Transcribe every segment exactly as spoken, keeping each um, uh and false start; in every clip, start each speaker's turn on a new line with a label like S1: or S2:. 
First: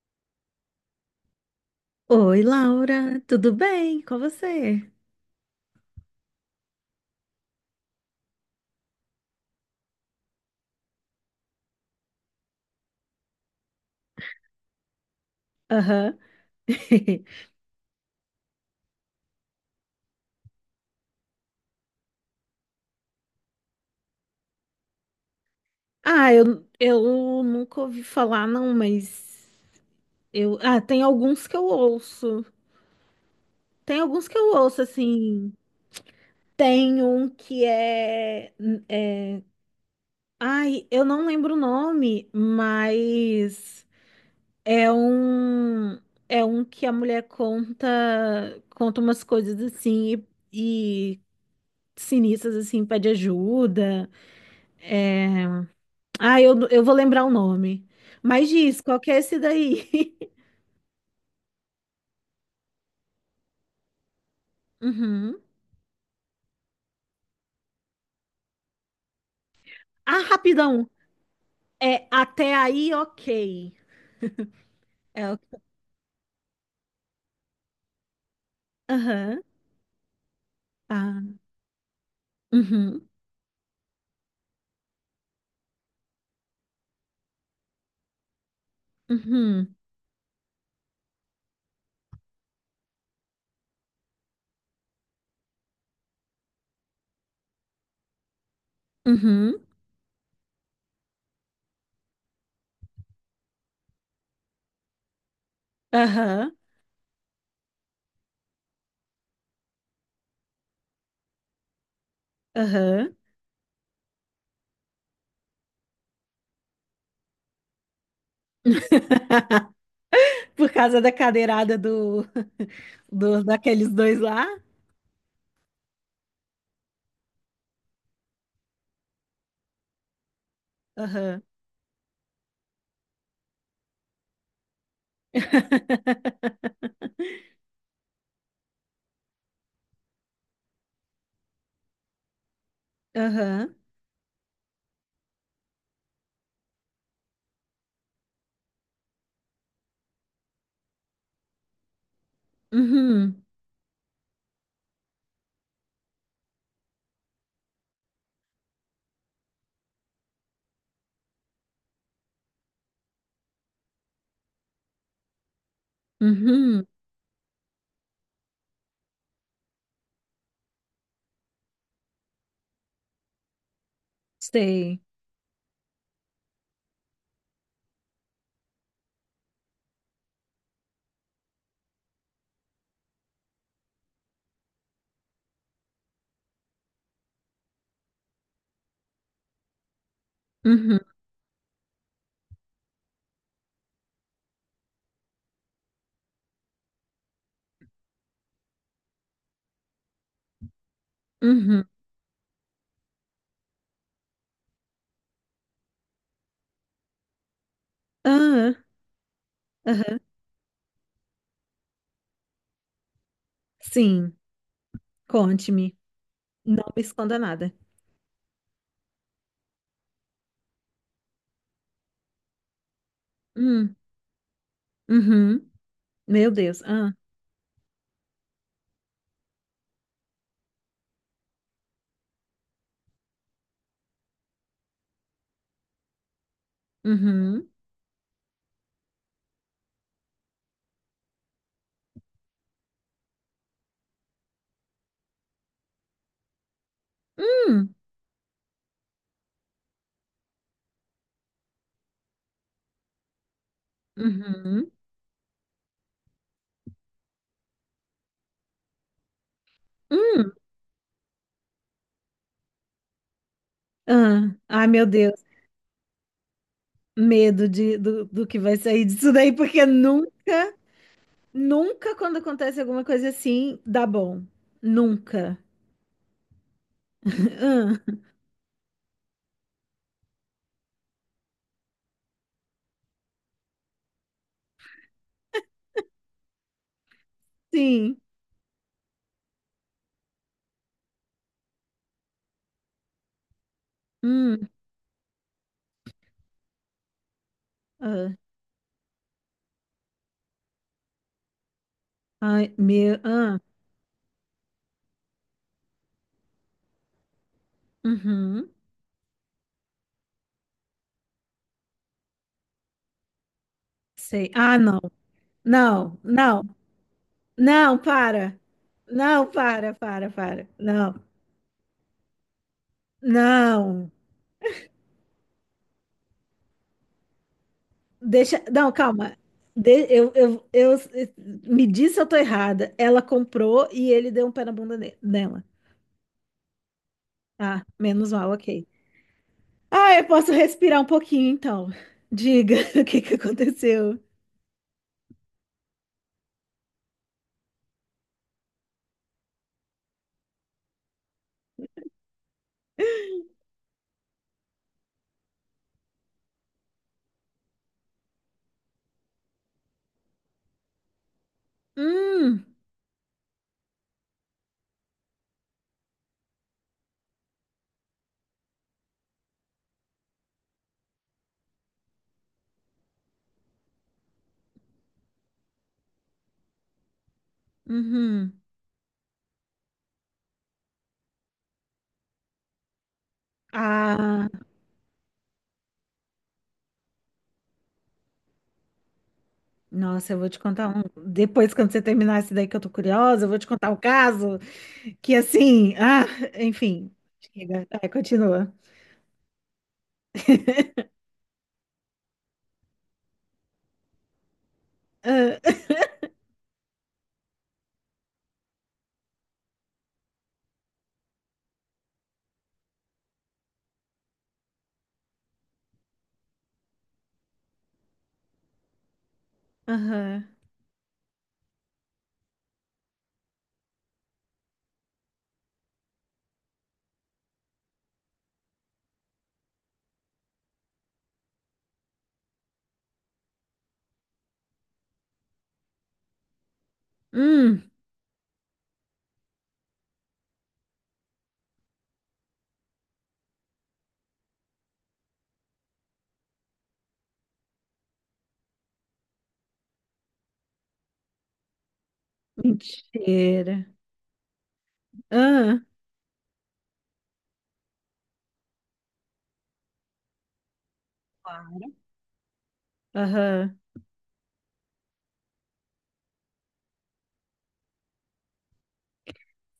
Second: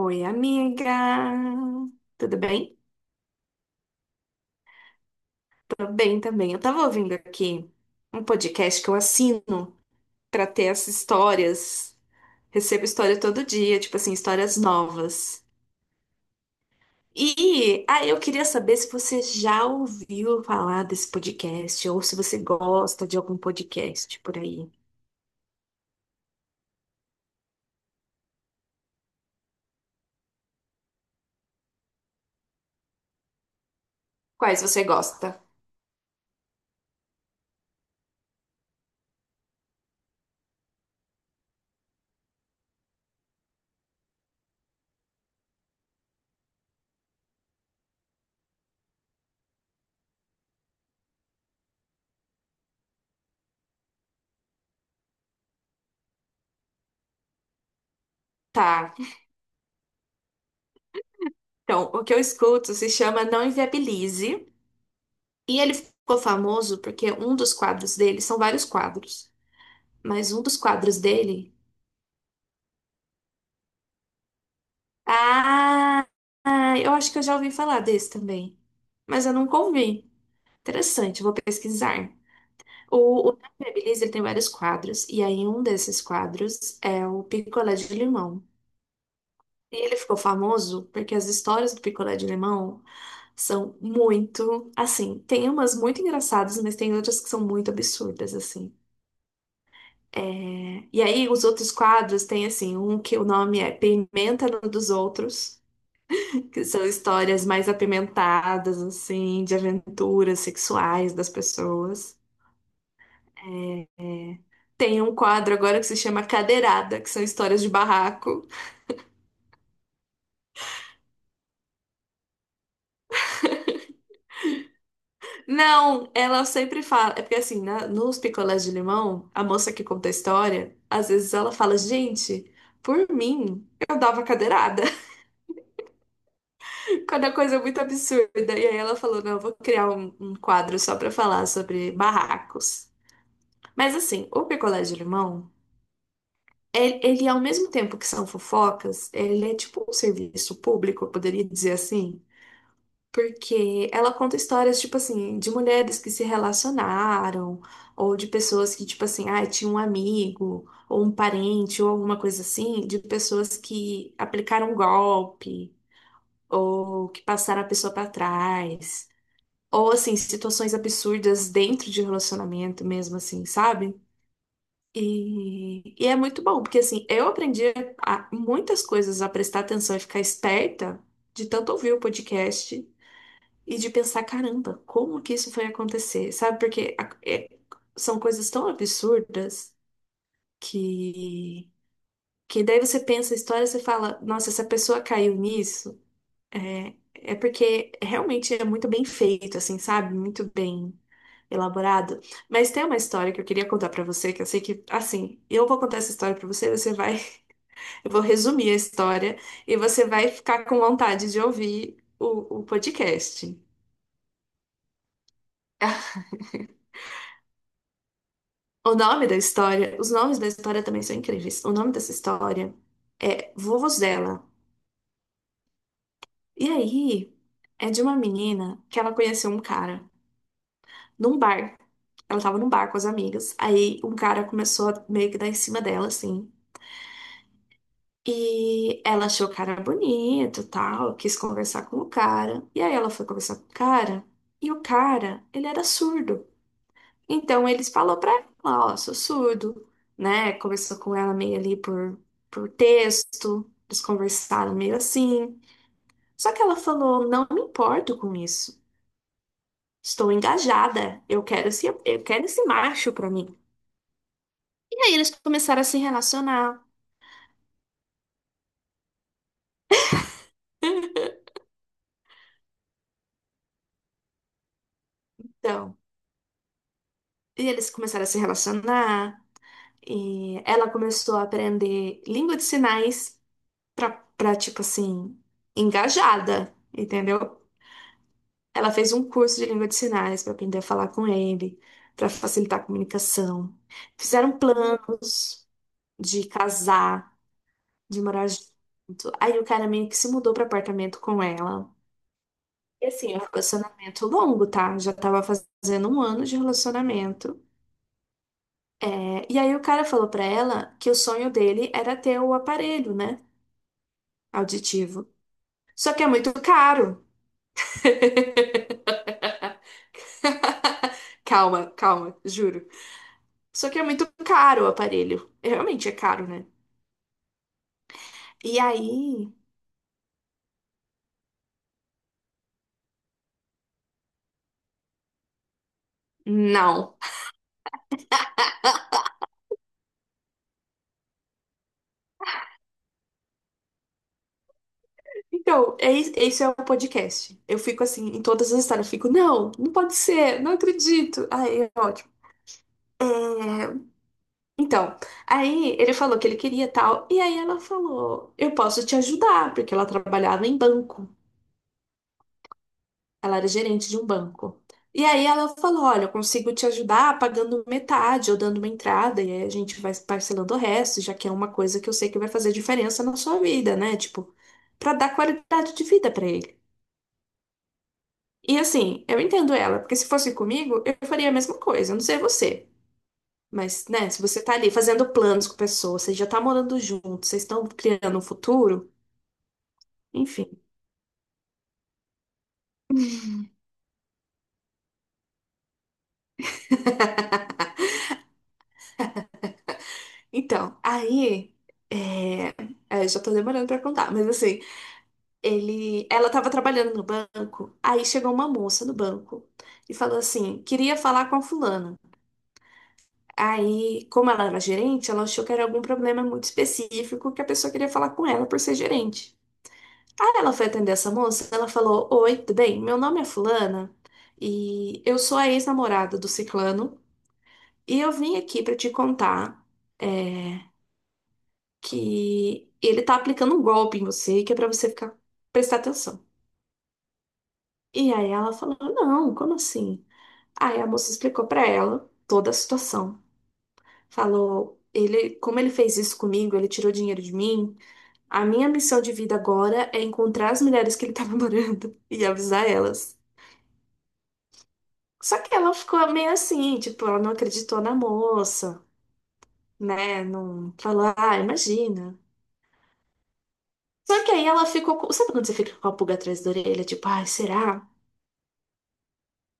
S1: Oi, amiga. Tudo
S2: Oi,
S1: bem?
S2: Laura, tudo bem com você?
S1: Tô bem também. Eu tava ouvindo aqui um podcast que eu assino pra ter essas histórias. Recebo história todo dia, tipo assim, histórias novas.
S2: Aham.
S1: E ah, eu queria saber se você já ouviu falar desse podcast ou se você gosta de algum podcast por aí.
S2: Ah, eu, eu nunca ouvi falar, não, mas eu. Ah, tem alguns que eu ouço. Tem alguns que eu
S1: Quais
S2: ouço,
S1: você gosta?
S2: assim. Tem um que é, é... Ai, eu não lembro o nome, mas é um. É um que a mulher conta, conta umas coisas assim e, e sinistras assim, pede ajuda. É. Ah, eu, eu vou lembrar o nome. Mas diz,
S1: Tá.
S2: qual que é esse daí?
S1: Então, o que eu escuto se chama Não Inviabilize.
S2: Uhum.
S1: E ele ficou famoso porque um dos quadros dele são vários quadros.
S2: Ah,
S1: Mas um dos
S2: rapidão.
S1: quadros dele.
S2: É até aí, ok. É, o-
S1: Ah, ah, eu acho que eu já ouvi falar desse também. Mas eu
S2: aham.
S1: nunca ouvi. Interessante, vou
S2: Ah,
S1: pesquisar.
S2: uhum,
S1: O, o Nadia Beleza, ele tem vários quadros, e aí um desses quadros é o picolé de limão.
S2: uhum,
S1: E ele ficou famoso porque as histórias do picolé de limão são muito, assim, tem umas muito engraçadas, mas tem outras que são muito absurdas, assim.
S2: uhum,
S1: É, e aí os outros quadros tem, assim, um que o nome é Pimenta no dos Outros,
S2: aham,
S1: que são histórias mais apimentadas, assim, de aventuras sexuais das pessoas.
S2: aham.
S1: É, é. Tem um quadro agora que se chama Cadeirada, que são histórias de barraco.
S2: Por causa da cadeirada do, do daqueles dois lá?
S1: Não, ela sempre fala. É porque, assim, na- nos picolés de limão, a moça que conta a história, às vezes
S2: Aham.
S1: ela fala: Gente, por mim, eu dava cadeirada. Quando a coisa é muito absurda. E aí ela falou: Não, eu vou criar um, um quadro só pra falar sobre barracos.
S2: Aham.
S1: Mas, assim, o picolé de limão. Ele, ele, ao mesmo tempo que são fofocas, ele é tipo um serviço público, eu poderia dizer assim,
S2: Uhum.
S1: porque ela conta histórias, tipo assim, de mulheres que se relacionaram, ou de pessoas que, tipo assim, ah, tinha um amigo, ou um parente, ou alguma coisa assim, de pessoas que aplicaram golpe,
S2: Uhum.
S1: ou que passaram a pessoa para trás, ou assim, situações absurdas dentro de relacionamento mesmo, assim, sabe?
S2: Sei.
S1: E, e é muito bom, porque assim, eu aprendi a- muitas coisas, a prestar atenção e ficar esperta de tanto ouvir o podcast e de pensar, caramba, como que isso foi acontecer? Sabe? Porque a- é- são coisas tão absurdas
S2: Uhum.
S1: que, que daí você pensa a história, você fala, nossa, essa pessoa caiu nisso, é porque realmente é muito bem feito, assim, sabe? Muito bem
S2: Uhum.
S1: elaborado. Mas tem uma história que eu queria contar pra você, que eu sei que, assim, eu vou contar essa história pra você, você vai. Eu vou resumir
S2: Aham.
S1: a história e você
S2: Aham.
S1: vai ficar com vontade de ouvir o, o podcast.
S2: Sim. Conte-me. Não me esconda nada.
S1: O nome da história, os nomes da história também são incríveis. O nome dessa história é
S2: Hum,
S1: Vuvuzela.
S2: uhum. Meu
S1: E
S2: Deus. Ah,
S1: aí, é de uma menina que ela conheceu um cara num bar. Ela tava num bar com as amigas. Aí um cara começou a meio que dar em cima dela, assim.
S2: uhum.
S1: E ela achou o cara bonito, tal, quis conversar com o cara. E aí ela foi conversar com o cara, e o cara, ele era surdo. Então eles
S2: Hum,
S1: falou pra ela, ó, sou surdo, né? Conversou com ela meio ali por, por texto, eles conversaram
S2: uhum.
S1: meio assim. Só que ela falou, não me importo com isso. Estou
S2: Hum.
S1: engajada. Eu quero esse, eu quero esse macho pra mim.
S2: Ah, ai,
S1: E
S2: meu
S1: aí eles
S2: Deus.
S1: começaram a se relacionar.
S2: Medo de, do, do que vai sair disso daí, porque nunca, nunca quando acontece alguma coisa assim, dá bom. Nunca.
S1: Então, e eles
S2: Ah,
S1: começaram a se relacionar, e ela começou a aprender língua de sinais pra, pra tipo assim, engajada, entendeu?
S2: sim.
S1: Ela fez um curso de língua de sinais para aprender a falar com ele, para facilitar a comunicação. Fizeram
S2: Hum,
S1: planos de casar, de
S2: ah,
S1: morar junto. Aí o cara meio que se mudou para apartamento com ela.
S2: ai,
S1: E
S2: meu.
S1: assim, é um
S2: Ah,
S1: relacionamento longo, tá? Já tava fazendo um ano de relacionamento.
S2: uhum.
S1: É, e aí o cara falou pra ela que o sonho dele era ter o aparelho, né?
S2: Sei. Ah, não.
S1: Auditivo. Só
S2: Não,
S1: que é muito
S2: não,
S1: caro.
S2: não, para. Não, para, para, para. Não,
S1: Calma, calma, juro. Só que é
S2: não.
S1: muito caro o aparelho. É, realmente é caro, né?
S2: Deixa.
S1: E
S2: Não, calma.
S1: aí.
S2: De- eu, eu, eu, me diz se eu tô errada. Ela comprou e ele deu um pé na bunda ne- nela.
S1: Não.
S2: Ah, menos mal, ok. Ah, eu posso respirar um pouquinho então. Diga o que que aconteceu.
S1: Então, é is- esse é o podcast. Eu fico assim, em todas as histórias, eu fico, não, não pode ser, não acredito. Aí é ótimo. É, então, aí ele falou que ele queria tal, e aí ela falou, eu posso te ajudar, porque ela trabalhava em banco.
S2: Hum,
S1: Ela era gerente de um banco. E aí ela falou: Olha, eu consigo te ajudar pagando metade ou dando uma entrada, e aí a gente vai parcelando o resto, já que é uma coisa que eu sei que vai fazer diferença na sua vida, né? Tipo, pra dar qualidade de vida pra ele.
S2: uhum.
S1: E assim, eu entendo ela, porque se fosse comigo, eu faria a mesma coisa, eu não sei você. Mas, né, se
S2: Ah,
S1: você tá ali fazendo planos com pessoas, você já tá morando junto, vocês estão criando um futuro,
S2: nossa, eu vou te
S1: enfim.
S2: contar um. Depois, quando você terminar esse daí que eu tô curiosa, eu vou te contar um caso que assim, ah, enfim. Chega. Vai, continua.
S1: Então, aí. É... é, eu já tô demorando pra contar, mas assim.
S2: Ah,
S1: Ele, ela estava trabalhando no banco, aí chegou uma moça no banco e falou assim: queria falar com a fulana. Aí, como ela era gerente, ela achou que era algum problema muito específico que a pessoa queria falar com ela por ser gerente.
S2: Aham.
S1: Aí ela foi atender essa moça, ela falou: Oi, tudo bem? Meu nome é fulana e eu sou a ex-namorada do ciclano e eu vim aqui para te contar é, que ele tá aplicando um golpe em você, que é para você ficar, prestar atenção.
S2: Hum,
S1: E aí ela falou: Não, como assim? Aí a moça explicou pra ela toda a situação. Falou, ele, como ele fez isso comigo, ele tirou dinheiro de mim. A minha missão de vida agora é encontrar as mulheres que ele tava morando e avisar elas.
S2: mentira.
S1: Só que
S2: Ah.
S1: ela ficou meio assim, tipo, ela não acreditou na moça, né? Não falou, ah, imagina.
S2: Aham.
S1: Só que aí ela ficou, com- sabe quando você fica com a pulga atrás da orelha, tipo, ai, será?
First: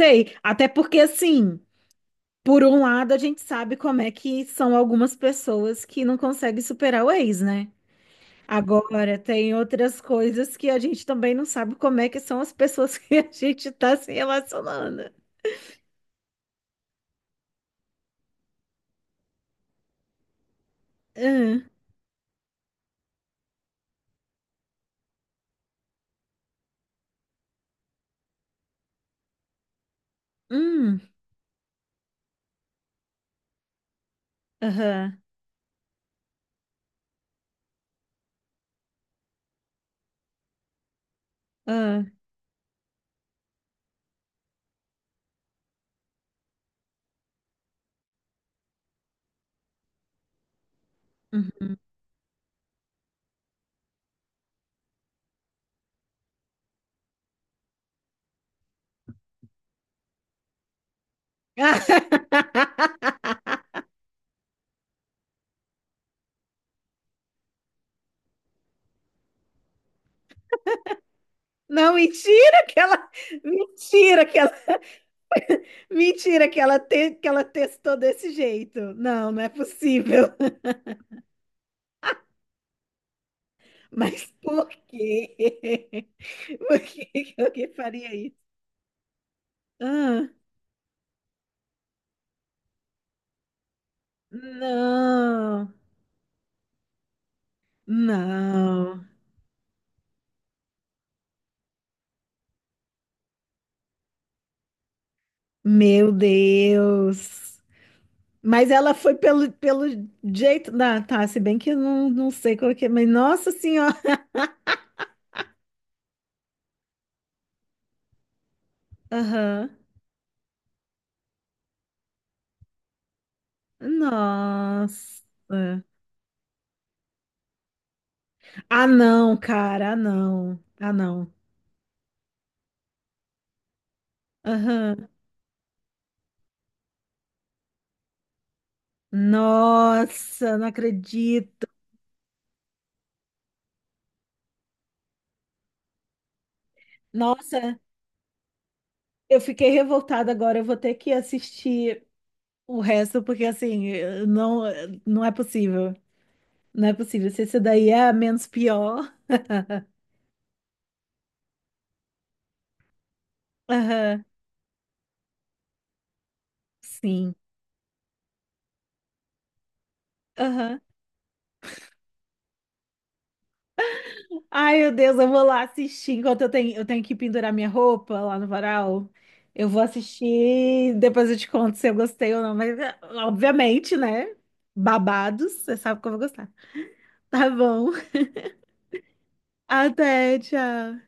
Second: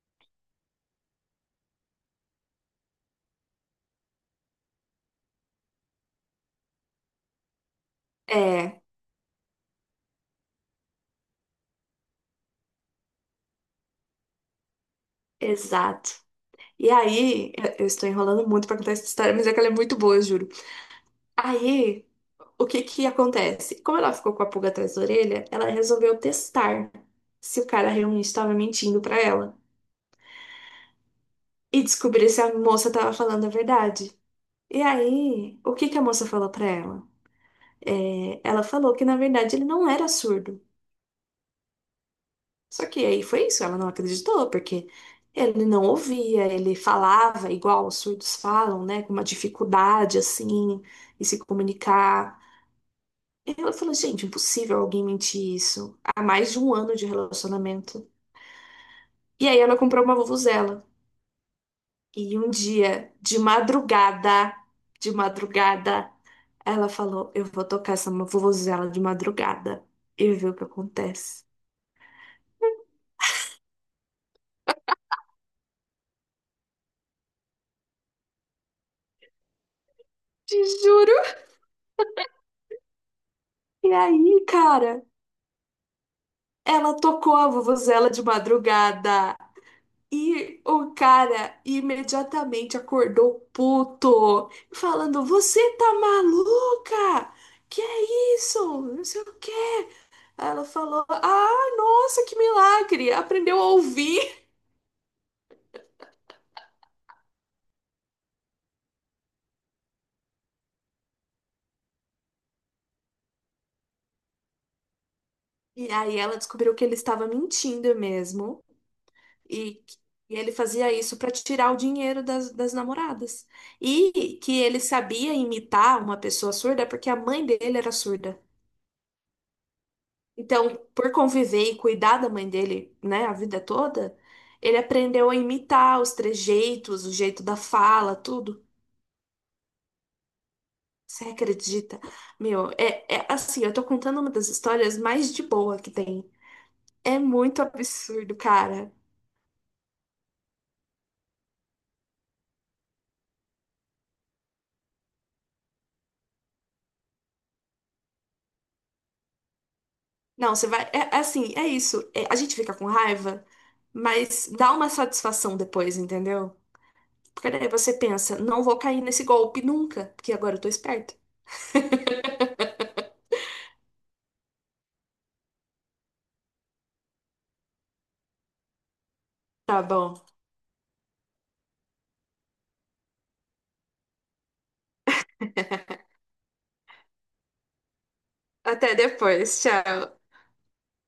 S2: Sei. Até porque, assim, por um lado, a gente sabe como é que são algumas pessoas que não conseguem superar o ex, né?
S1: É,
S2: Agora, tem outras coisas que a gente também não sabe como é que são as pessoas que a gente tá se relacionando.
S1: exato. E aí, eu eu estou enrolando muito pra contar essa história, mas é que ela é muito boa, juro.
S2: Hum,
S1: Aí, o que que acontece? Como ela ficou com a pulga atrás da orelha, ela resolveu testar se o cara realmente estava mentindo pra ela
S2: hum,
S1: e descobrir se a moça estava falando a verdade. E
S2: aham,
S1: aí, o que que a moça falou pra ela? É, ela falou que na verdade ele não era surdo.
S2: ah,
S1: Só que aí foi isso, ela não acreditou, porque ele não ouvia, ele falava igual os surdos falam, né, com uma dificuldade assim, em se
S2: uhum.
S1: comunicar. Ela falou, gente, impossível alguém mentir isso. Há mais de um ano de relacionamento. E aí ela comprou uma vuvuzela.
S2: Ah,
S1: E um dia, de madrugada, de madrugada, ela falou, eu vou tocar essa vuvuzela de madrugada e ver o que acontece.
S2: não, mentira que ela, mentira que ela, mentira que ela, te, que ela testou desse jeito. Não, não é possível.
S1: Te juro. E
S2: Mas
S1: aí,
S2: por
S1: cara,
S2: quê? Por
S1: ela
S2: que
S1: tocou
S2: que
S1: a
S2: alguém
S1: vuvuzela
S2: faria
S1: de
S2: isso?
S1: madrugada.
S2: Ah,
S1: E o cara imediatamente acordou puto, falando: Você
S2: não,
S1: tá maluca? Que é isso?
S2: não.
S1: Não sei o quê. Aí ela falou: Ah, nossa, que milagre! Aprendeu a ouvir.
S2: Meu Deus. Mas ela foi pelo, pelo jeito. Ah, tá, se bem que eu não, não sei qual que é, mas nossa senhora.
S1: E aí ela descobriu que ele estava mentindo mesmo.
S2: Aham.
S1: E, e ele fazia isso para tirar o dinheiro das, das namoradas. E que ele
S2: Nossa.
S1: sabia imitar uma pessoa surda porque a mãe dele era surda.
S2: Ah, não, cara. Ah, não.
S1: Então,
S2: Ah,
S1: por
S2: não.
S1: conviver e cuidar da mãe dele, né, a vida toda, ele
S2: Aham.
S1: aprendeu a imitar os trejeitos, o jeito da fala, tudo.
S2: Nossa, não
S1: Você
S2: acredito.
S1: acredita? Meu, é, é assim, eu tô contando uma das histórias mais de boa que tem. É muito
S2: Nossa,
S1: absurdo, cara.
S2: eu fiquei revoltada agora. Eu vou ter que assistir. O resto, porque assim, não, não é possível. Não é possível. Se esse daí é a menos pior.
S1: Não, você vai. É, é assim, é isso. É, a gente fica com raiva,
S2: Aham,
S1: mas dá uma satisfação depois, entendeu?
S2: sim.
S1: Porque daí você pensa, não vou cair nesse golpe nunca, porque agora eu tô
S2: Aham.
S1: esperto.
S2: Ai, meu Deus, eu vou lá assistir. Enquanto eu tenho, eu tenho que pendurar minha roupa lá no varal, eu vou
S1: Tá bom.
S2: assistir. Depois eu te conto se eu gostei ou não. Mas, é, obviamente, né? Babados, você sabe que eu vou gostar. Tá bom.
S1: Até depois. Tchau.
S2: Até, tchau.